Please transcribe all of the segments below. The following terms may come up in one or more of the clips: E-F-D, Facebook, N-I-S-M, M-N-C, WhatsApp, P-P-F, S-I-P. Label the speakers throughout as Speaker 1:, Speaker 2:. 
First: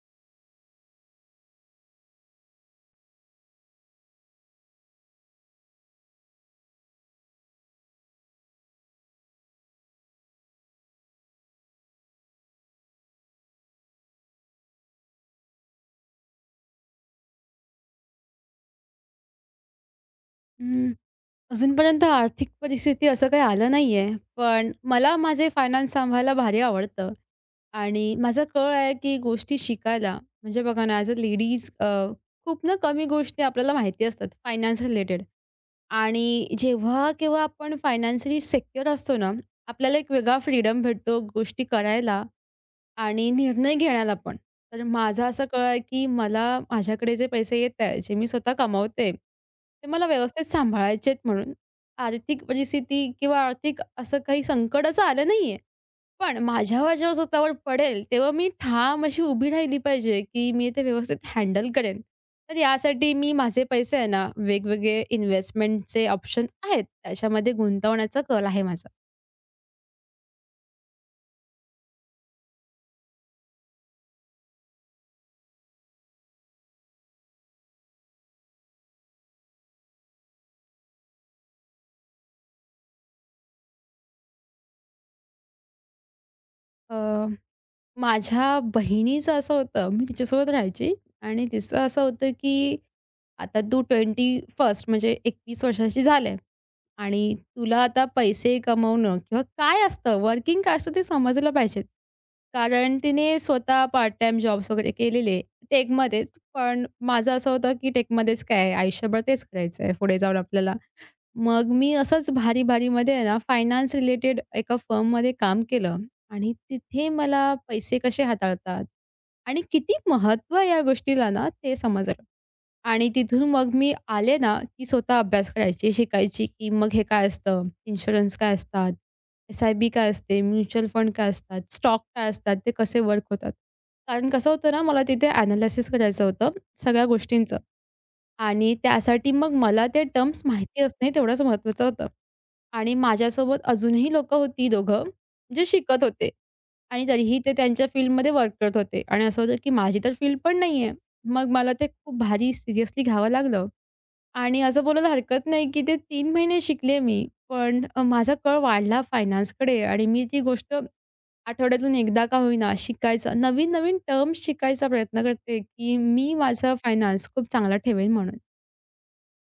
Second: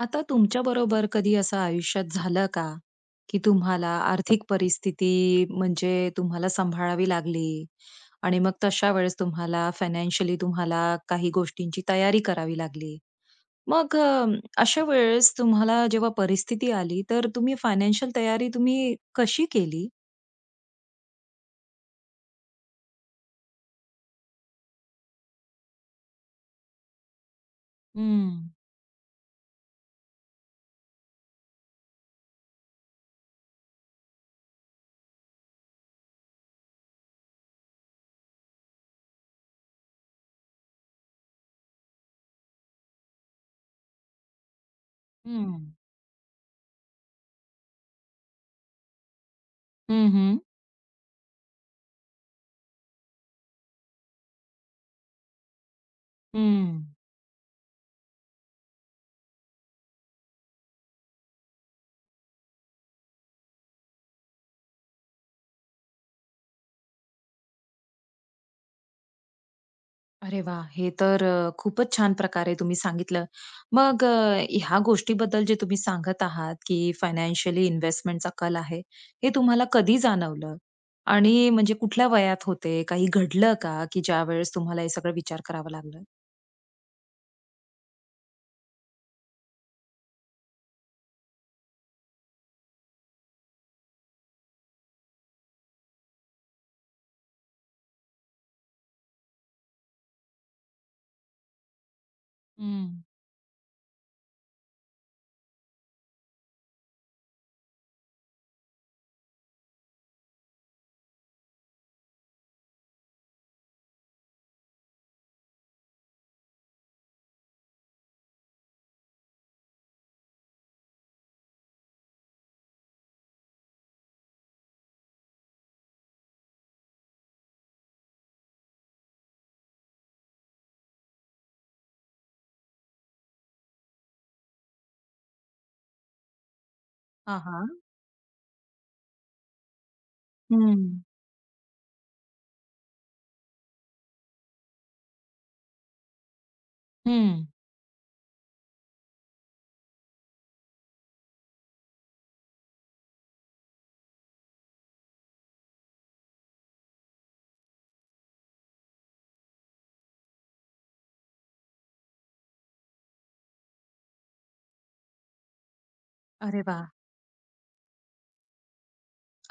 Speaker 1: आता तुमच्या बरोबर कधी असं आयुष्यात झालं का, की तुम्हाला आर्थिक परिस्थिती म्हणजे तुम्हाला सांभाळावी लागली आणि मग तशा वेळेस तुम्हाला फायनान्शियली तुम्हाला काही गोष्टींची तयारी करावी लागली. मग अ, अशा वेळेस तुम्हाला जेव्हा परिस्थिती आली, तर तुम्ही फायनान्शियल तयारी तुम्ही कशी केली?
Speaker 2: हं, अजूनपर्यंत आर्थिक परिस्थिती असं काही आलं नाही आहे. पण मला माझे फायनान्स सांभाळायला भारी आवडतं आणि माझा
Speaker 1: हं,
Speaker 2: कल आहे, की गोष्टी शिकायला. म्हणजे बघा ना, ॲज अ लेडीज खूप ना कमी गोष्टी आपल्याला माहिती असतात फायनान्स रिलेटेड. आणि जेव्हा केव्हा आपण फायनान्शियली सेक्युअर असतो ना, आपल्याला एक वेगळा फ्रीडम भेटतो गोष्टी करायला आणि निर्णय घेण्याला पण. तर माझं असं
Speaker 1: हं,
Speaker 2: कळलं, की मला माझ्याकडे जे पैसे येतायत, जे मी स्वतः कमावते, ते मला
Speaker 1: हं, हं,
Speaker 2: व्यवस्थित सांभाळायचे आहेत म्हणून. आर्थिक परिस्थिती किंवा आर्थिक असं काही संकट असं आलं नाहीये. पण माझ्यावर जेव्हा स्वतःवर पडेल, तेव्हा मी ठाम अशी उभी राहिली पाहिजे, की मी ते व्यवस्थित हँडल करेन. तर यासाठी मी माझे पैसे आहे ना, वेगवेगळे इन्व्हेस्टमेंटचे ऑप्शन्स आहेत. त्याच्यामध्ये गुंतवण्याचा कल आहे माझा.
Speaker 1: अरे वाह! खूपच छान प्रकारे तुम्ही सांगितलं. ह्या गोष्टीबद्दल जे तुम्ही सांगत आहात, की फायनान्शियली इन्व्हेस्टमेंटचा कल आहे, हे तुम्हाला कधी जाणवलं? आणि म्हणजे कुठल्या वयात होते? काही घडलं का, की ज्यावेळेस तुम्हाला हे सगळं विचार करावा लागला?
Speaker 2: अ, माझ्या बहिणीचं असं होतं, मी तिच्यासोबत राहायची आणि तिचं असं होतं, की आता तू 21st म्हणजे 21 वर्षाची झाली आणि तुला आता पैसे कमवणं किंवा काय असतं, वर्किंग काय असतं ते समजलं पाहिजे. कारण
Speaker 1: हं.
Speaker 2: तिने स्वतः पार्ट टाइम जॉब्स वगैरे केलेले टेकमध्येच. पण माझं असं होतं, की टेकमध्येच काय आयुष्यभर तेच करायचं आहे पुढे जाऊन आपल्याला. मग मी असंच भारी-भारीमध्ये आहे ना फायनान्स रिलेटेड एका फर्ममध्ये काम केलं. आणि तिथे मला पैसे कसे हाताळतात आणि किती महत्त्व या गोष्टीला ना, ते समजलं. आणि तिथून मग मी आले ना, की स्वतः अभ्यास करायची, शिकायची, की मग हे काय असतं, इन्शुरन्स काय असतात, एस-आय-पी काय असते, म्युच्युअल फंड काय असतात, स्टॉक काय असतात, ते कसे वर्क होतात. कारण कसं होतं ना, मला तिथे एनालिसिस करायचं होतं सगळ्या
Speaker 1: हां,
Speaker 2: गोष्टींचं.
Speaker 1: हां.
Speaker 2: आणि त्यासाठी मग मला ते टर्म्स
Speaker 1: हं,
Speaker 2: माहिती
Speaker 1: हं.
Speaker 2: असणे तेवढंच महत्त्वाचं होतं. आणि माझ्यासोबत अजूनही लोकं होती दोघं. जे शिकत होते आणि तरीही ते त्यांच्या फील्डमध्ये वर्क करत होते आणि असं होतं की माझी तर फील्ड पण नाही आहे. मग मला ते खूप भारी सिरियसली घ्यावं लागलं आणि असं बोलायला हरकत नाही की ते 3 महिने शिकले मी. पण माझा कल वाढला फायनान्सकडे आणि मी ती गोष्ट आठवड्यातून एकदा का होईना शिकायचा, नवीन-नवीन टर्म्स शिकायचा प्रयत्न करते, की मी
Speaker 1: अरे
Speaker 2: माझं
Speaker 1: वाह!
Speaker 2: फायनान्स खूप चांगला ठेवेन म्हणून.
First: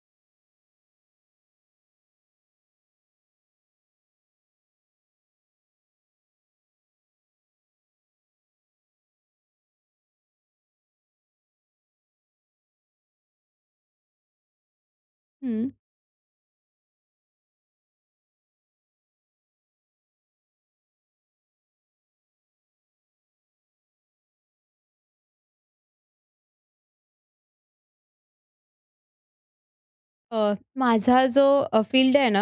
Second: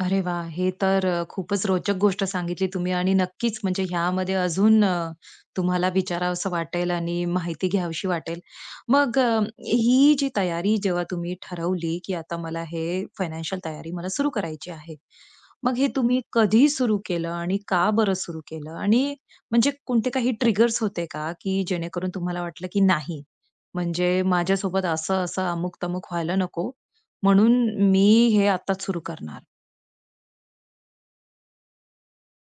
Speaker 1: अरे वा, खूपच रोचक गोष्ट सांगितली तुम्ही आणि नक्कीच म्हणजे ह्यामध्ये अजून तुम्हाला विचारावसं वाटेल आणि माहिती घ्यावीशी वाटेल. ही जी तयारी जेव्हा तुम्ही ठरवली, की आता मला हे फायनान्शियल तयारी मला सुरू करायची आहे.
Speaker 2: हं.
Speaker 1: मग हे तुम्ही कधी सुरू केलं आणि का बरं सुरू केलं? आणि म्हणजे कोणते काही ट्रिगर्स होते का, की जेणेकरून तुम्हाला वाटलं, की नाही म्हणजे माझ्यासोबत असं-असं, अमुक-तमुक व्हायला नको म्हणून मी हे आत्ताच सुरू करणार?
Speaker 2: माझा जो फील्ड आहे ना,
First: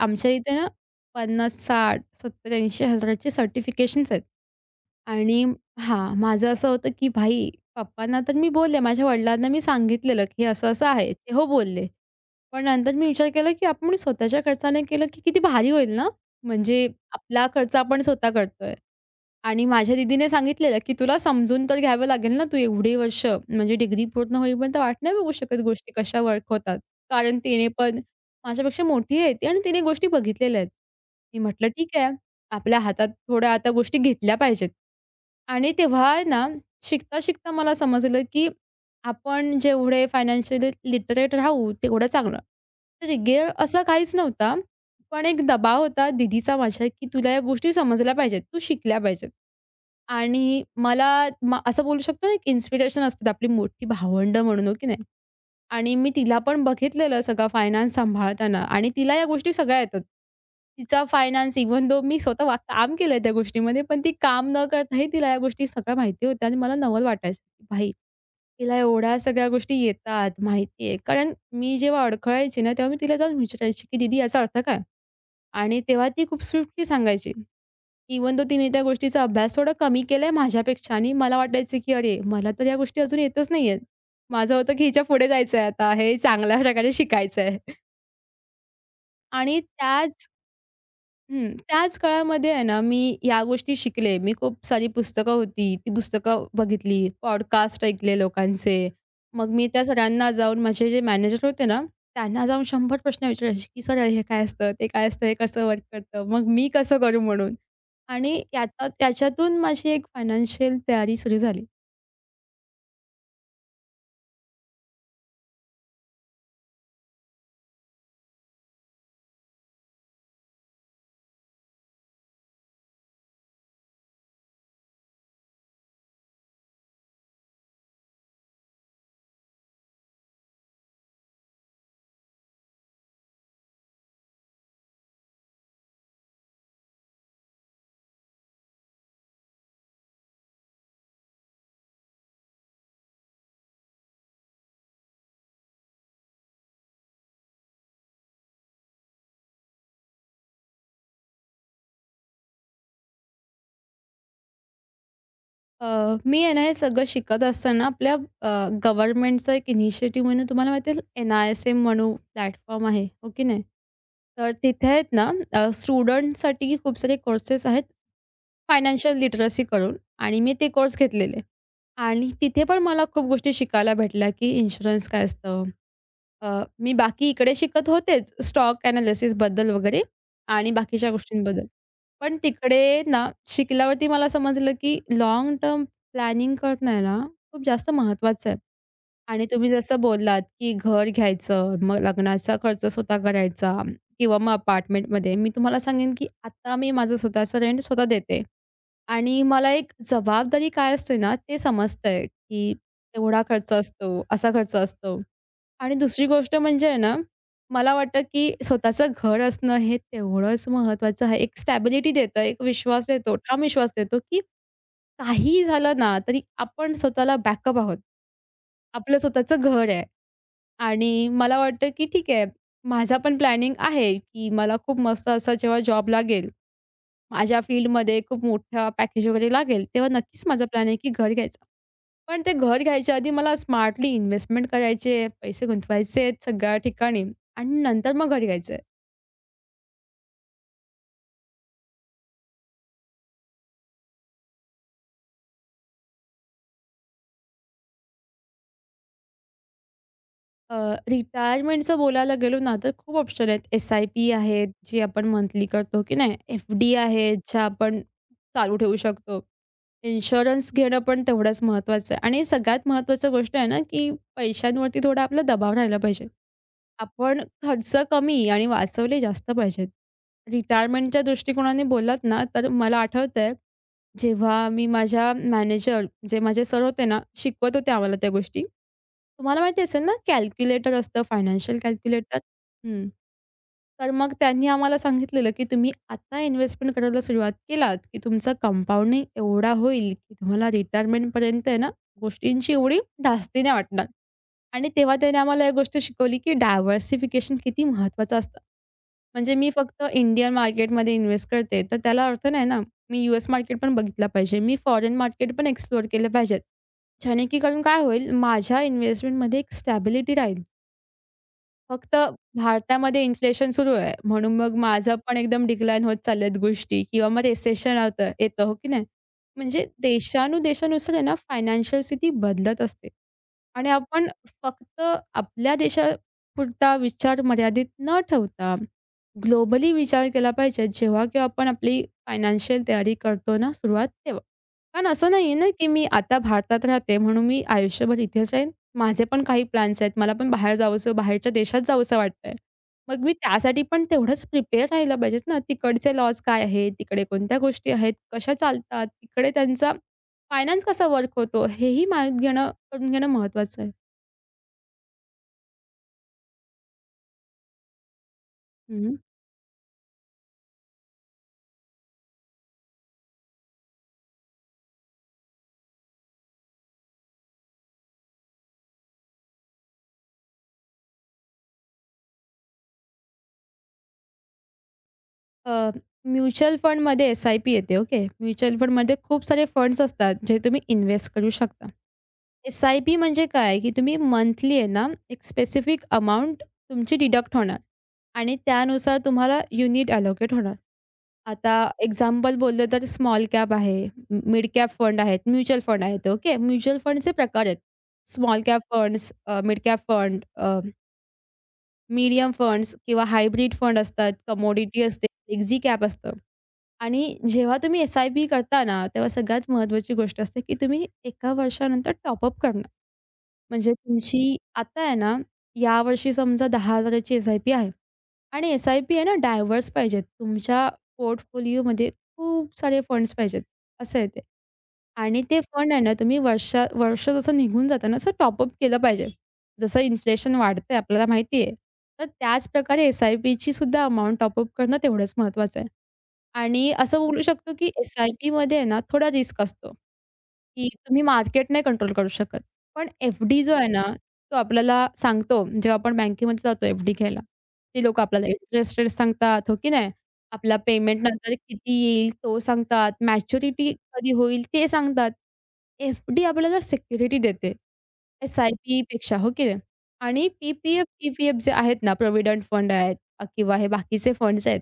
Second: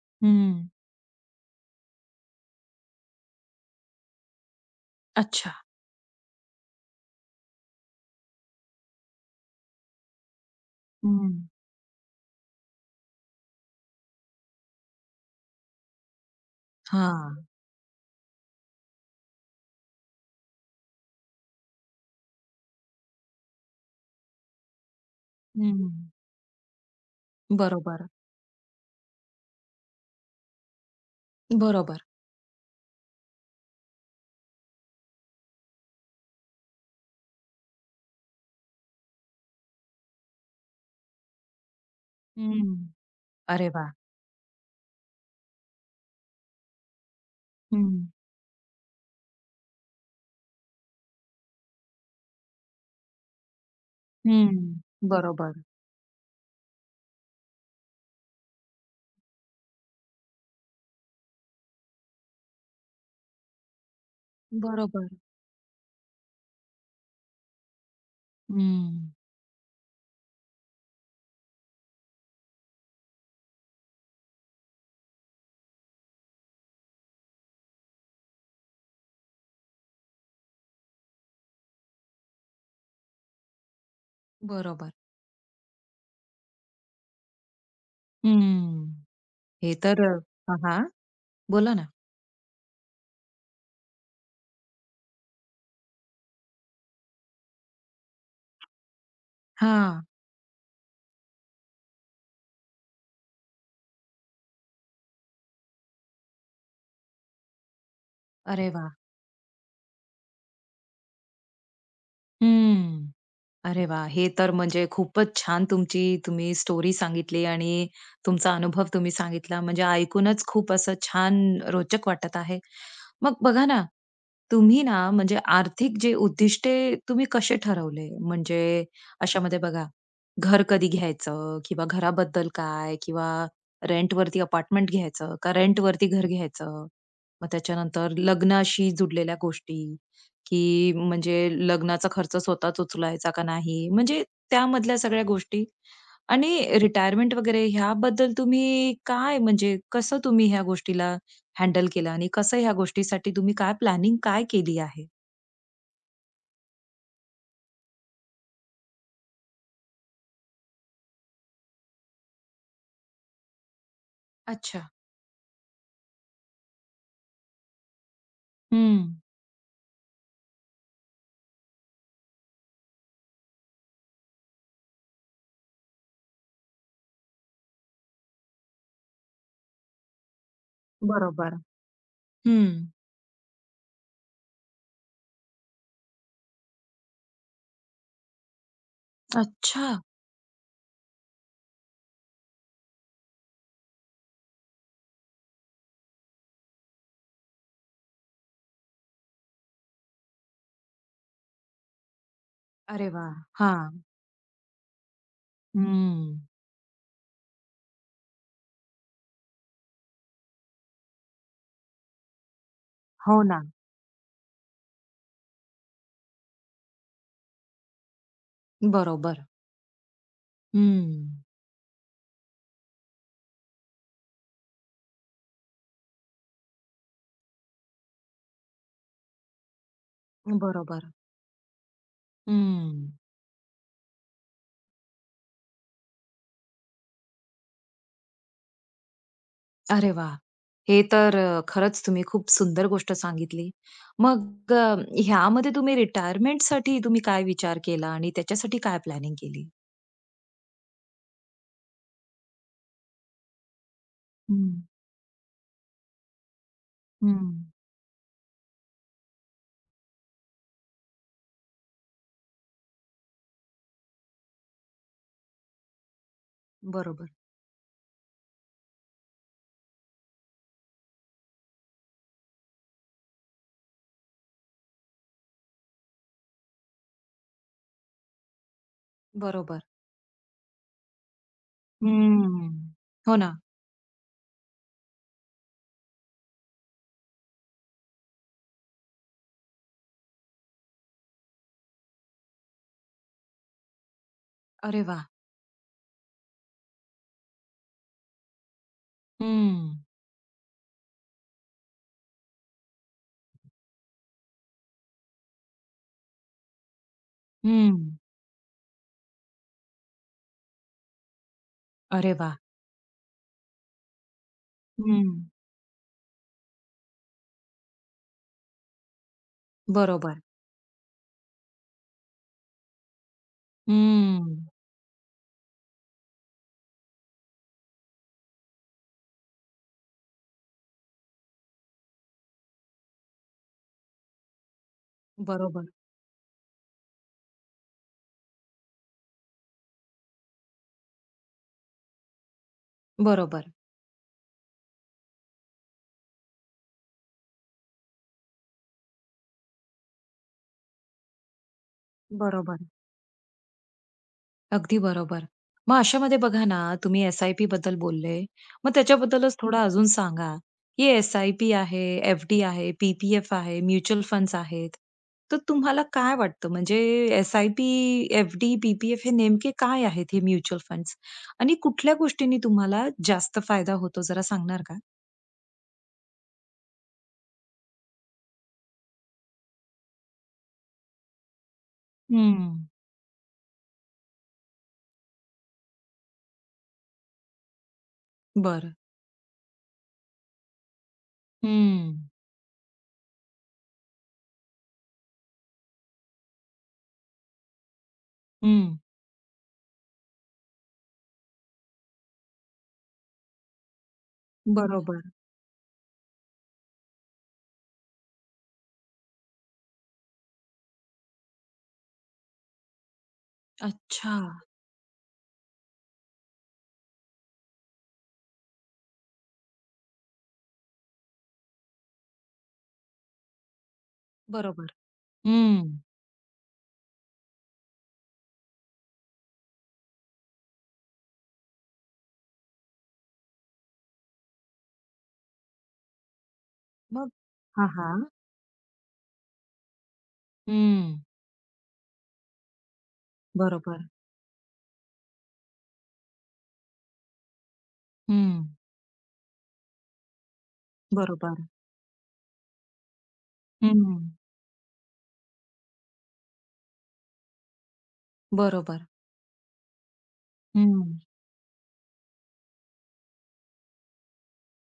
Speaker 2: आमच्या इथे ना
Speaker 1: हं.
Speaker 2: 50, 60, 70, 80 हजाराचे सर्टिफिकेशन्स आहेत. आणि
Speaker 1: अच्छा.
Speaker 2: हां, माझं असं होतं, की भाई, पप्पांना तर मी बोलले, माझ्या वडिलांना मी सांगितलेलं, की असं-असं आहे.
Speaker 1: हं.
Speaker 2: ते हो बोलले. पण नंतर मी विचार केला, की आपण स्वतःच्या खर्चाने केलं, की किती भारी होईल ना? म्हणजे
Speaker 1: हां.
Speaker 2: आपला खर्च आपण स्वतः करतोय. आणि माझ्या दीदीने सांगितलेलं, की "तुला समजून तर घ्यावं लागेल ना, तू एवढी वर्ष म्हणजे डिग्री पूर्ण होईपर्यंत वाट नाही बघू शकत
Speaker 1: हं.
Speaker 2: गोष्टी कशा वर्क होतात." कारण तिने पण
Speaker 1: बरोबर,
Speaker 2: माझ्यापेक्षा मोठी आहे ती आणि तिने गोष्टी बघितलेल्या आहेत. मी म्हटलं, "ठीक
Speaker 1: बरोबर.
Speaker 2: आहे, आपल्या हातात थोड्या आता गोष्टी घेतल्या पाहिजेत." आणि तेव्हा आहे ना, शिकता-शिकता मला समजलं, की आपण जेवढे फायनान्शियली लिटरेट राहू तेवढं चांगलं.
Speaker 1: हं.
Speaker 2: तर गेअर
Speaker 1: अरे
Speaker 2: असा
Speaker 1: वाह!
Speaker 2: काहीच नव्हता. पण एक दबाव होता दीदीचा माझ्या, की तुला या गोष्टी
Speaker 1: हं.
Speaker 2: समजल्या पाहिजेत, तू शिकल्या पाहिजेत. आणि मला असं बोलू शकतो ना, एक इन्स्पिरेशन असतात आपली मोठी भावंडं
Speaker 1: हं.
Speaker 2: म्हणून, हो की नाही?
Speaker 1: बरोबर,
Speaker 2: आणि मी तिला पण बघितलेलं सगळं फायनान्स सांभाळताना आणि तिला या गोष्टी सगळ्या येतात. तिचा फायनान्स, इव्हन दो मी स्वतः वा काम केलंय त्या गोष्टीमध्ये, पण ती काम न करताही
Speaker 1: बरोबर.
Speaker 2: तिला या गोष्टी सगळ्या माहिती होत्या आणि मला नवल वाटायचं, की भाई, तिला
Speaker 1: हं.
Speaker 2: एवढ्या सगळ्या गोष्टी येतात, माहिती आहे. कारण मी जेव्हा अडखळायची ना, तेव्हा मी तिला जाऊन विचारायची, की "दीदी याचा अर्थ काय?" आणि तेव्हा ती खूप स्विफ्टली सांगायची. इव्हन दो तिने त्या गोष्टीचा अभ्यास थोडा कमी केलाय माझ्यापेक्षा आणि मला वाटायचं, की "अरे, मला तर या गोष्टी अजून येतच नाहीयेत." माझं होतं, की
Speaker 1: बरोबर.
Speaker 2: हिच्या पुढे जायचंय आता, हे चांगल्या प्रकारे शिकायचंय
Speaker 1: हं.
Speaker 2: आणि
Speaker 1: हे तर अ
Speaker 2: त्याच, हं,
Speaker 1: बोला ना.
Speaker 2: त्याच काळामध्ये आहे ना, मी या गोष्टी शिकले. मी खूप सारी पुस्तकं होती, ती पुस्तकं बघितली, पॉडकास्ट ऐकले लोकांचे. मग मी त्या
Speaker 1: हां.
Speaker 2: सरांना जाऊन, माझे जे मॅनेजर होते ना, त्यांना जाऊन 100 प्रश्न विचारायचे, की "सर, हे काय असतं? ते काय असतं? हे कसं वर्क करतं? मग मी कसं करू?" म्हणून. आणि
Speaker 1: अरे
Speaker 2: याचा
Speaker 1: वाह!
Speaker 2: त्याच्यातून माझी एक फायनान्शियल तयारी सुरू झाली.
Speaker 1: हं. अरे वाह! हे तर म्हणजे खूपच छान तुमची तुम्ही स्टोरी सांगितली आणि तुमचा अनुभव तुम्ही सांगितला. म्हणजे ऐकूनच खूप असं छान रोचक वाटत आहे. मग बघा ना, तुम्ही ना म्हणजे आर्थिक जे उद्दिष्टे तुम्ही कसे ठरवले? म्हणजे अशामध्ये बघा, घर कधी घ्यायचं किंवा घराबद्दल काय किंवा रेंटवरती अपार्टमेंट घ्यायचं का रेंटवरती घर घ्यायचं? मग त्याच्यानंतर लग्नाशी जुडलेल्या गोष्टी की म्हणजे लग्नाचा खर्च स्वतःच उचलायचा का नाही, म्हणजे त्यामधल्या सगळ्या गोष्टी. आणि रिटायरमेंट वगैरे ह्याबद्दल तुम्ही काय म्हणजे कसं तुम्ही ह्या गोष्टीला हँडल केलं आणि कसं ह्या गोष्टीसाठी तुम्ही काय प्लॅनिंग काय केली आहे?
Speaker 2: मी आहे ना, हे सगळं शिकत असताना आपल्या गव्हर्नमेंटचं एक इनिशिएटिव्ह म्हणून तुम्हाला माहिती, एन-आय-एस-एम म्हणून प्लॅटफॉर्म आहे, हो की नाही? तर
Speaker 1: अच्छा.
Speaker 2: तिथे आहेत ना, स्टुडंटसाठी खूप सारे कोर्सेस आहेत, फायनान्शियल
Speaker 1: हं.
Speaker 2: लिटरसी करून, आणि मी ते कोर्स घेतलेले. आणि तिथे पण मला खूप गोष्टी शिकायला भेटल्या, की इन्शुरन्स काय असतं? अ, मी बाकी इकडे शिकत होतेच, स्टॉक एनालिसिसबद्दल वगैरे आणि बाकीच्या
Speaker 1: बरोबर.
Speaker 2: गोष्टींबद्दल. पण
Speaker 1: हं.
Speaker 2: तिकडे ना, शिकल्यावरती मला समजलं, की लाँग टर्म प्लॅनिंग करणं आहे ना, खूप जास्त महत्त्वाचं आहे. आणि तुम्ही
Speaker 1: अच्छा.
Speaker 2: जसं बोललात, की घर घ्यायचं, मग लग्नाचा खर्च स्वतः करायचा किंवा मग अपार्टमेंटमध्ये. मी तुम्हाला सांगेन, की आता मी माझं स्वतःचं रेंट स्वतः देते आणि मला एक जबाबदारी काय असते ना, ते समजतंय, की
Speaker 1: अरे वाह!
Speaker 2: एवढा खर्च
Speaker 1: हां.
Speaker 2: असतो, असा खर्च असतो. आणि दुसरी
Speaker 1: हं.
Speaker 2: गोष्ट म्हणजे आहे ना, मला वाटतं, की स्वतःचं घर असणं हे तेवढंच महत्त्वाचं आहे. एक स्टॅबिलिटी देतं, एक विश्वास देतो,
Speaker 1: हो
Speaker 2: ठाम
Speaker 1: ना.
Speaker 2: विश्वास देतो, की काहीही झालं ना, तरी आपण स्वतःला बॅकअप आहोत. आपलं
Speaker 1: बरोबर.
Speaker 2: स्वतःचं घर आहे.
Speaker 1: हं.
Speaker 2: आणि मला वाटतं, की ठीक आहे, माझा पण प्लॅनिंग आहे, की मला खूप मस्त असा जेव्हा जॉब लागेल, माझ्या फील्डमध्ये खूप मोठा पॅकेज वगैरे लागेल, तेव्हा नक्कीच माझं प्लॅन आहे,
Speaker 1: बरोबर.
Speaker 2: की घर घ्यायचं. पण ते घर
Speaker 1: हं.
Speaker 2: घ्यायच्या आधी मला स्मार्टली इन्व्हेस्टमेंट करायची, पैसे गुंतवायचे आहेत सगळ्या ठिकाणी आणि नंतर मग घर घ्यायचं आहे.
Speaker 1: अरे वा, खरंच तुम्ही खूप सुंदर गोष्ट सांगितली. मग अ, ह्यामध्ये तुम्ही रिटायरमेंटसाठी तुम्ही काय विचार केला आणि त्याच्यासाठी काय प्लॅनिंग केली?
Speaker 2: अ, रिटायरमेंटचं बोलायला गेलो ना, तर खूप ऑप्शन आहेत. एस-आय-पी आहेत,
Speaker 1: हं,
Speaker 2: जी आपण मंथली करतो की नाही. एफ-डी आहे, ज्या
Speaker 1: हं.
Speaker 2: आपण चालू ठेवू शकतो. इन्शुरन्स घेणं पण तेवढंच महत्त्वाचं आहे आणि सगळ्यात महत्त्वाची गोष्ट आहे ना, की पैशांवरती थोडा आपला दबाव राहिला पाहिजे.
Speaker 1: बरोबर,
Speaker 2: आपण खर्च कमी आणि वाचवले जास्त पाहिजेत. रिटायरमेंटच्या दृष्टिकोनाने बोललात ना, तर मला आठवतंय, जेव्हा मी माझ्या मॅनेजर, जे माझे सर होते ना, शिकवत होते आम्हाला त्या गोष्टी. तुम्हाला माहिती
Speaker 1: बरोबर.
Speaker 2: असेल ना, कॅल्क्युलेटर असतं फायनान्शियल कॅल्क्युलेटर?
Speaker 1: हं.
Speaker 2: हं.
Speaker 1: हो ना.
Speaker 2: तर मग त्यांनी आम्हाला सांगितलेलं, की तुम्ही आता इन्व्हेस्टमेंट करायला सुरुवात केलात, की तुमचा कंपाउंडिंग एवढा होईल, की तुम्हाला रिटायरमेंटपर्यंत आहे ना, गोष्टींची एवढी धास्ती नाही वाटणार. आणि
Speaker 1: अरे
Speaker 2: तेव्हा
Speaker 1: वा,
Speaker 2: त्याने आम्हाला एक गोष्ट शिकवली, की डायव्हर्सिफिकेशन किती महत्त्वाचं असतं. म्हणजे मी
Speaker 1: हं,
Speaker 2: फक्त इंडियन मार्केटमध्ये इन्व्हेस्ट करते, तर त्याला अर्थ नाही ना. मी यूएस मार्केट पण बघितला पाहिजे. मी फॉरेन मार्केट पण एक्सप्लोर केले पाहिजेत. ज्याने की करून
Speaker 1: हं.
Speaker 2: काय होईल, माझ्या इन्व्हेस्टमेंटमध्ये एक स्टॅबिलिटी राहील. फक्त
Speaker 1: अरे वाह!
Speaker 2: भारतामध्ये इन्फ्लेशन सुरू आहे, म्हणून मग माझं
Speaker 1: हं.
Speaker 2: पण एकदम डिक्लाइन होत चालल्यात गोष्टी किंवा मग रिसेशन होतं येतं, हो की नाही? म्हणजे
Speaker 1: बरोबर.
Speaker 2: देशानुदेशानुसार आहे ना, फायनान्शियल स्थिती बदलत असते. आणि आपण
Speaker 1: हं.
Speaker 2: फक्त आपल्या देशापुरता विचार मर्यादित न ठेवता, ग्लोबली विचार केला पाहिजे जेव्हा की आपण आपली फायनान्शियल तयारी करतो ना सुरुवात तेव्हा. कारण असं नाहीये ना,
Speaker 1: बरोबर,
Speaker 2: की मी आता भारतात राहते म्हणून मी आयुष्यभर इथेच राहीन. माझे पण काही प्लॅन्स आहेत. मला पण बाहेर जावंसं, बाहेरच्या देशात जावंसं वाटतंय. मग मी
Speaker 1: बरोबर,
Speaker 2: त्यासाठी पण तेवढंच प्रिपेअर राहायला पाहिजेत ना. तिकडचे लॉज काय आहेत? तिकडे कोणत्या गोष्टी आहेत? कशा चालतात? तिकडे त्यांचा फायनान्स कसा वर्क होतो? हेही माहीत घेणं
Speaker 1: बरोबर.
Speaker 2: करून घेणं महत्त्वाचं आहे.
Speaker 1: अगदी बरोबर. मग अशामध्ये बघा ना, तुम्ही SIP बद्दल बोलले. मग
Speaker 2: हं.
Speaker 1: त्याच्याबद्दलच थोडं अजून सांगा, की SIP आहे, FD आहे, PPF आहे, म्युच्युअल फंड्स आहेत. तर तुम्हाला काय वाटतं म्हणजे SIP, FD, PPF हे नेमके काय आहेत हे म्युच्युअल फंड्स? आणि कुठल्या गोष्टींनी तुम्हाला जास्त फायदा होतो जरा सांगणार का?
Speaker 2: अ, म्युच्युअल फंडमध्ये एस-आय-पी येते, ओके. म्युच्युअल फंडमध्ये खूप सारे फंड्स असतात, जे तुम्ही इन्व्हेस्ट करू शकता.
Speaker 1: हं.
Speaker 2: एस-आय-पी म्हणजे काय, की तुम्ही मंथली आहे ना, एक स्पेसिफिक अमाउंट तुमची डिडक्ट होणार आणि
Speaker 1: बरं.
Speaker 2: त्यानुसार तुम्हाला युनिट अलोकेट होणार. आता,
Speaker 1: हं,
Speaker 2: एक्झाम्पल बोललं तर स्मॉल कॅप आहे, मिड कॅप फंड आहेत, म्युच्युअल फंड आहेत, ओके. म्युच्युअल फंडचे प्रकार आहेत. स्मॉल कॅप
Speaker 1: हं.
Speaker 2: Funds, mid cap fund, medium funds किंवा हायब्रिड फंड असतात, कमोडिटी
Speaker 1: बरोबर.
Speaker 2: असते, एक्झी कॅप असतं. आणि जेव्हा तुम्ही एस-आय-पी करता ना, तेव्हा सगळ्यात महत्त्वाची गोष्ट असते, की तुम्ही एका वर्षानंतर टॉप-अप करणं. म्हणजे
Speaker 1: अच्छा.
Speaker 2: तुमची आता आहे ना, यावर्षी समजा 10,000ची एस-आय-पी आहे आणि एस-आय-पी आहे ना, डायव्हर्स पाहिजेत. तुमच्या पोर्टफोलिओमध्ये खूप सारे फंड्स पाहिजेत, असं आहे ते.
Speaker 1: बरोबर.
Speaker 2: आणि ते
Speaker 1: हं.
Speaker 2: फंड आहे ना, तुम्ही वर्षा वर्ष जसं निघून जातं ना, असं टॉप केलं पाहिजे. जसं इन्फ्लेशन वाढतंय आपल्याला माहिती आहे. तर त्याचप्रकारे एस-आय-पीची सुद्धा अमाउंट टॉप करणं तेवढंच महत्त्वाचं आहे. आणि असं
Speaker 1: मग?
Speaker 2: बोलू शकतो,
Speaker 1: हां,
Speaker 2: की
Speaker 1: हां.
Speaker 2: एस-आय-पीमध्ये आहे ना थोडा रिस्क असतो, की
Speaker 1: हं.
Speaker 2: तुम्ही मार्केट नाही कंट्रोल करू शकत. पण एफ-डी जो आहे ना,
Speaker 1: बरोबर.
Speaker 2: तो आपल्याला सांगतो जेव्हा आपण बँकेमध्ये जातो एफ-डी घ्यायला. ते लोकं आपल्याला
Speaker 1: हं,
Speaker 2: इंटरेस्ट रेट सांगतात, हो की नाही? आपला पेमेंट नंतर
Speaker 1: बरोबर.
Speaker 2: किती येईल तो सांगतात. मॅच्युरिटी कधी
Speaker 1: हं,
Speaker 2: होईल ते सांगतात. एफ-डी आपल्याला सिक्युरिटी देते,
Speaker 1: बरोबर.
Speaker 2: एस-आय-पीपेक्षा, हो की नाही? आणि
Speaker 1: हं,
Speaker 2: पी-पी-एफ, पी-पी-एफ जे आहेत ना, प्रॉव्हिडंट फंड आहेत किंवा हे बाकीचे फंड्स आहेत.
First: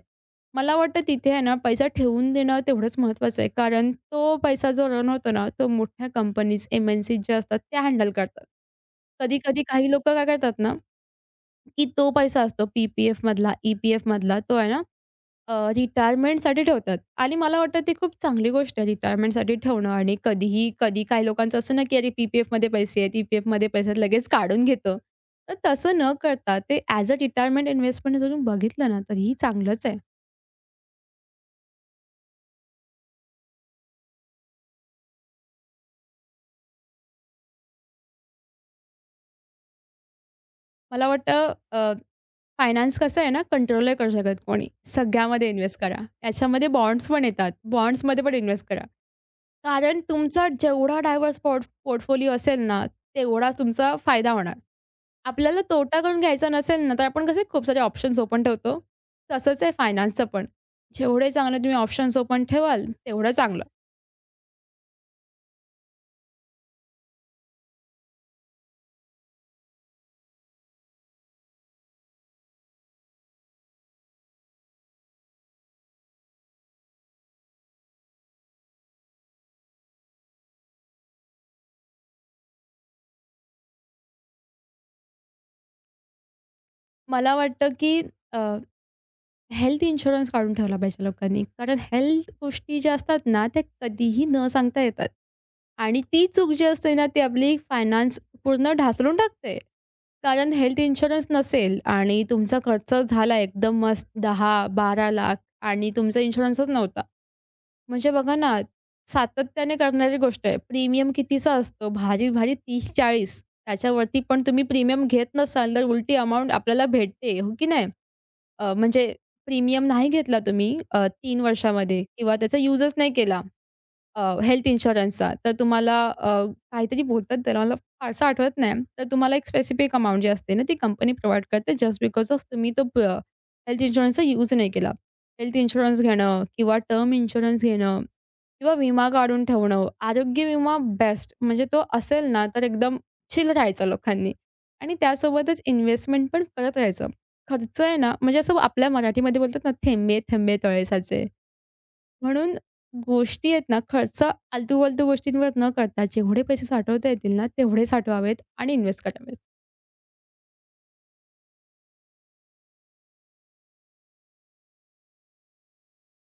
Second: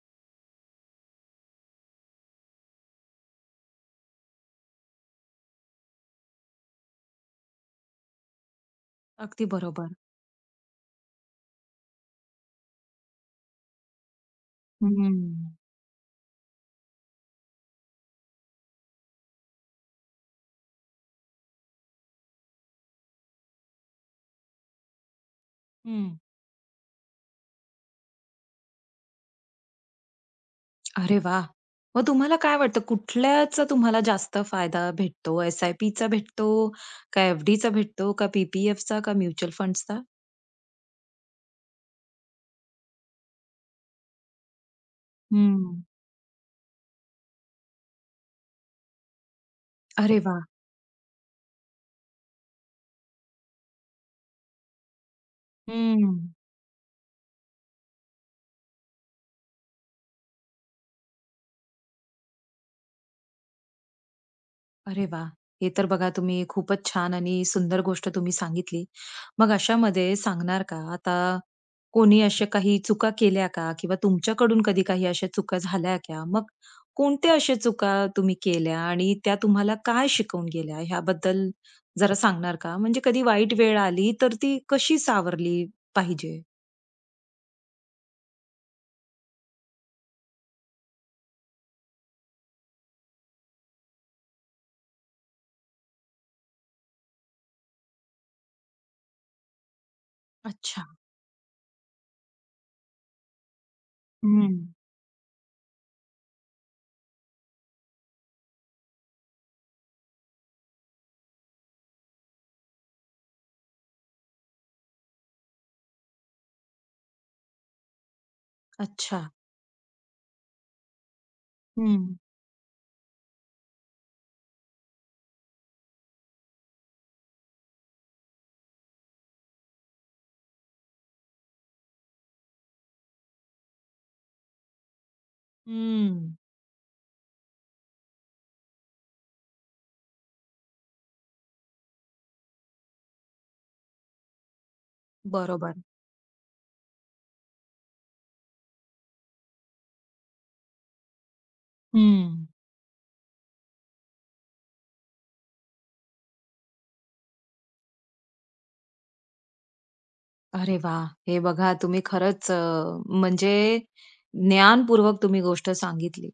Speaker 2: मला वाटतं तिथे आहे ना, पैसा ठेवून देणं तेवढंच महत्त्वाचं आहे. कारण तो पैसा जो रन होतो ना, तो मोठ्या कंपनीज, एम-एन-सीज ज्या असतात त्या हँडल करतात.
Speaker 1: अगदी
Speaker 2: कधी-कधी
Speaker 1: बरोबर.
Speaker 2: काही लोकं काय करतात ना, की तो पैसा असतो पी-पी-एफमधला, ई-पी-एफमधला, तो आहे ना,
Speaker 1: हं,
Speaker 2: रिटायरमेंटसाठी ठेवतात आणि मला वाटतं ती खूप चांगली गोष्ट आहे रिटायरमेंटसाठी ठेवणं. आणि कधीही, कधी काही लोकांचं असं ना, की अरे पी-पी-एफमध्ये पैसे आहेत, ई-पी-एफमध्ये पैसे आहेत, लगेच काढून घेतो. तर तसं न
Speaker 1: हं.
Speaker 2: करता ते ॲज अ रिटायरमेंट इन्व्हेस्टमेंट जर तुम्ही बघितलं ना, तर ही चांगलंच आहे.
Speaker 1: अरे वा मग तुम्हाला काय वाटतं कुठल्याचा तुम्हाला जास्त फायदा भेटतो? एस-आय-पीचा भेटतो, का एफ-डीचा भेटतो, का PPF चा का म्युच्युअल फंड्सचा?
Speaker 2: मला वाटतं फायनान्स कसं आहे ना, कंट्रोल नाही करू शकत कोणी. सगळ्यामध्ये इन्व्हेस्ट
Speaker 1: हं.
Speaker 2: करा. त्याच्यामध्ये बॉन्ड्स पण येतात. बॉन्ड्समध्ये पण इन्व्हेस्ट करा. कारण
Speaker 1: अरे वा
Speaker 2: तुमचा जेवढा डायव्हर्स पोर्टफोलिओ असेल ना, तेवढा तुमचा फायदा होणार. आपल्याला तोटा करून
Speaker 1: हं.
Speaker 2: घ्यायचा नसेल ना, तर आपण कसे खूप सारे ऑप्शन्स ओपन ठेवतो. तसंच आहे फायनान्सचं पण. जेवढे चांगले तुम्ही ऑप्शन्स ओपन ठेवाल, तेवढं चांगलं.
Speaker 1: अरे वाह! हे तर बघा तुम्ही खूपच छान आणि सुंदर गोष्ट तुम्ही सांगितली. मग अशामध्ये सांगणार का आता कोणी अशा काही चुका केल्या का? किंवा तुमच्याकडून कधी काही अशा चुका झाल्या का? मग कोणत्या अशा चुका तुम्ही केल्या आणि त्या तुम्हाला काय शिकवून गेल्या ह्याबद्दल जरा सांगणार का? म्हणजे कधी वाईट वेळ आली तर ती कशी सावरली पाहिजे?
Speaker 2: मला वाटतं की हेल्थ इन्शुरन्स काढून ठेवला पाहिजे लोकांनी. कारण हेल्थ गोष्टी ज्या असतात ना, त्या कधीही न सांगता येतात. आणि ती चूक जी असते ना, ती आपली फायनान्स पूर्ण ढासळून टाकते. कारण हेल्थ
Speaker 1: अच्छा.
Speaker 2: इन्शुरन्स नसेल आणि तुमचा खर्च झाला एकदम मस्त
Speaker 1: हं.
Speaker 2: 10-12 लाख आणि तुमचा इन्शुरन्सच नव्हता. म्हणजे बघा ना, सातत्याने करणारी गोष्ट आहे. प्रीमियम कितीचा असतो? भारी-भारी 30-40. त्याच्यावरती पण तुम्ही प्रीमियम घेत नसाल, तर उलटी अमाउंट आपल्याला भेटते, हो की नाही? म्हणजे
Speaker 1: अच्छा.
Speaker 2: प्रीमियम नाही घेतला तुम्ही, 3 वर्षामध्ये
Speaker 1: हं.
Speaker 2: किंवा त्याचा युजच नाही केला, हेल्थ इन्शुरन्सचा. तर तुम्हाला काहीतरी बोलतात त्याला मला फारसं आठवत नाही. तर तुम्हाला एक स्पेसिफिक अमाउंट जी असते ना, ती कंपनी प्रोव्हाईड करते जस्ट बिकॉज ऑफ तुम्ही तो हेल्थ इन्शुरन्सचा यूज नाही केला. हेल्थ इन्शुरन्स
Speaker 1: हं.
Speaker 2: घेणं किंवा टर्म इन्शुरन्स घेणं किंवा विमा काढून ठेवणं. आरोग्य विमा बेस्ट म्हणजे तो असेल ना, तर एकदम चिल राहायचं लोकांनी आणि त्यासोबतच
Speaker 1: बरोबर.
Speaker 2: इन्व्हेस्टमेंट पण करत राहायचं. खर्च आहे ना, म्हणजे असं आपल्या मराठीमध्ये बोलतात ना, "थेंबे, थेंबे तळे साचे."
Speaker 1: हं.
Speaker 2: म्हणून गोष्टी आहेत ना, खर्च आलतू-फालतू गोष्टींवर न करता जेवढे पैसे साठवता येतील ना, तेवढे साठवावेत आणि इन्व्हेस्ट करावेत.
Speaker 1: अरे वा, हे बघा तुम्ही खरंच म्हणजे ज्ञानपूर्वक तुम्ही गोष्ट सांगितली.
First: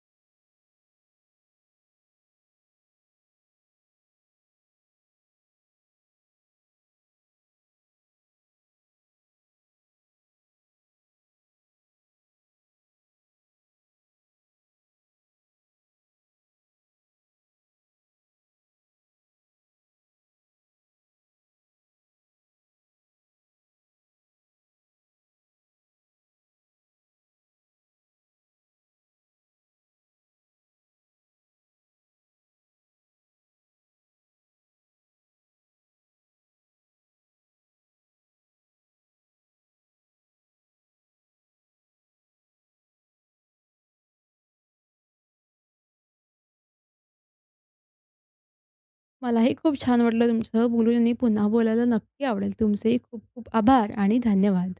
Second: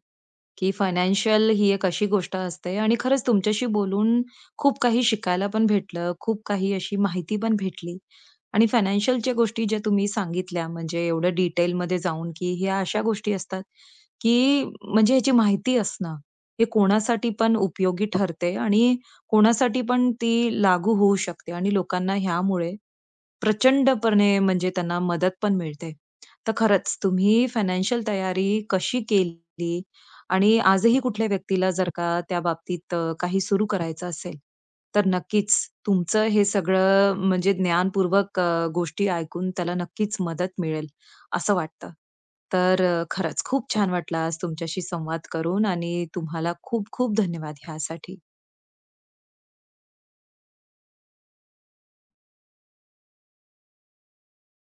Speaker 1: की फायनान्शियल ही एक अशी गोष्ट असते आणि खरंच तुमच्याशी बोलून खूप काही शिकायला पण भेटलं, खूप काही अशी माहिती पण भेटली. आणि फायनान्शियलच्या गोष्टी ज्या तुम्ही सांगितल्या म्हणजे एवढं डिटेलमध्ये जाऊन, की ह्या अशा गोष्टी असतात, की म्हणजे ह्याची माहिती असणं हे कोणासाठी पण उपयोगी ठरते आणि कोणासाठी पण ती लागू होऊ शकते आणि लोकांना ह्यामुळे प्रचंडपणे म्हणजे त्यांना मदत पण मिळते. तर खरंच तुम्ही फायनान्शियल तयारी कशी केली आणि आजही कुठल्या व्यक्तीला जर का त्या बाबतीत काही सुरू करायचं असेल, तर नक्कीच तुमचं हे सगळं म्हणजे ज्ञानपूर्वक गोष्टी ऐकून त्याला नक्कीच मदत मिळेल, असं वाटतं. खरंच खूप छान वाटलं आज तुमच्याशी संवाद करून आणि तुम्हाला खूप खूप धन्यवाद ह्यासाठी.
Speaker 2: मलाही खूप छान वाटलं तुमच्यासोबत बोलून आणि पुन्हा बोलायला नक्की आवडेल. तुमचेही खूप खूप आभार आणि धन्यवाद.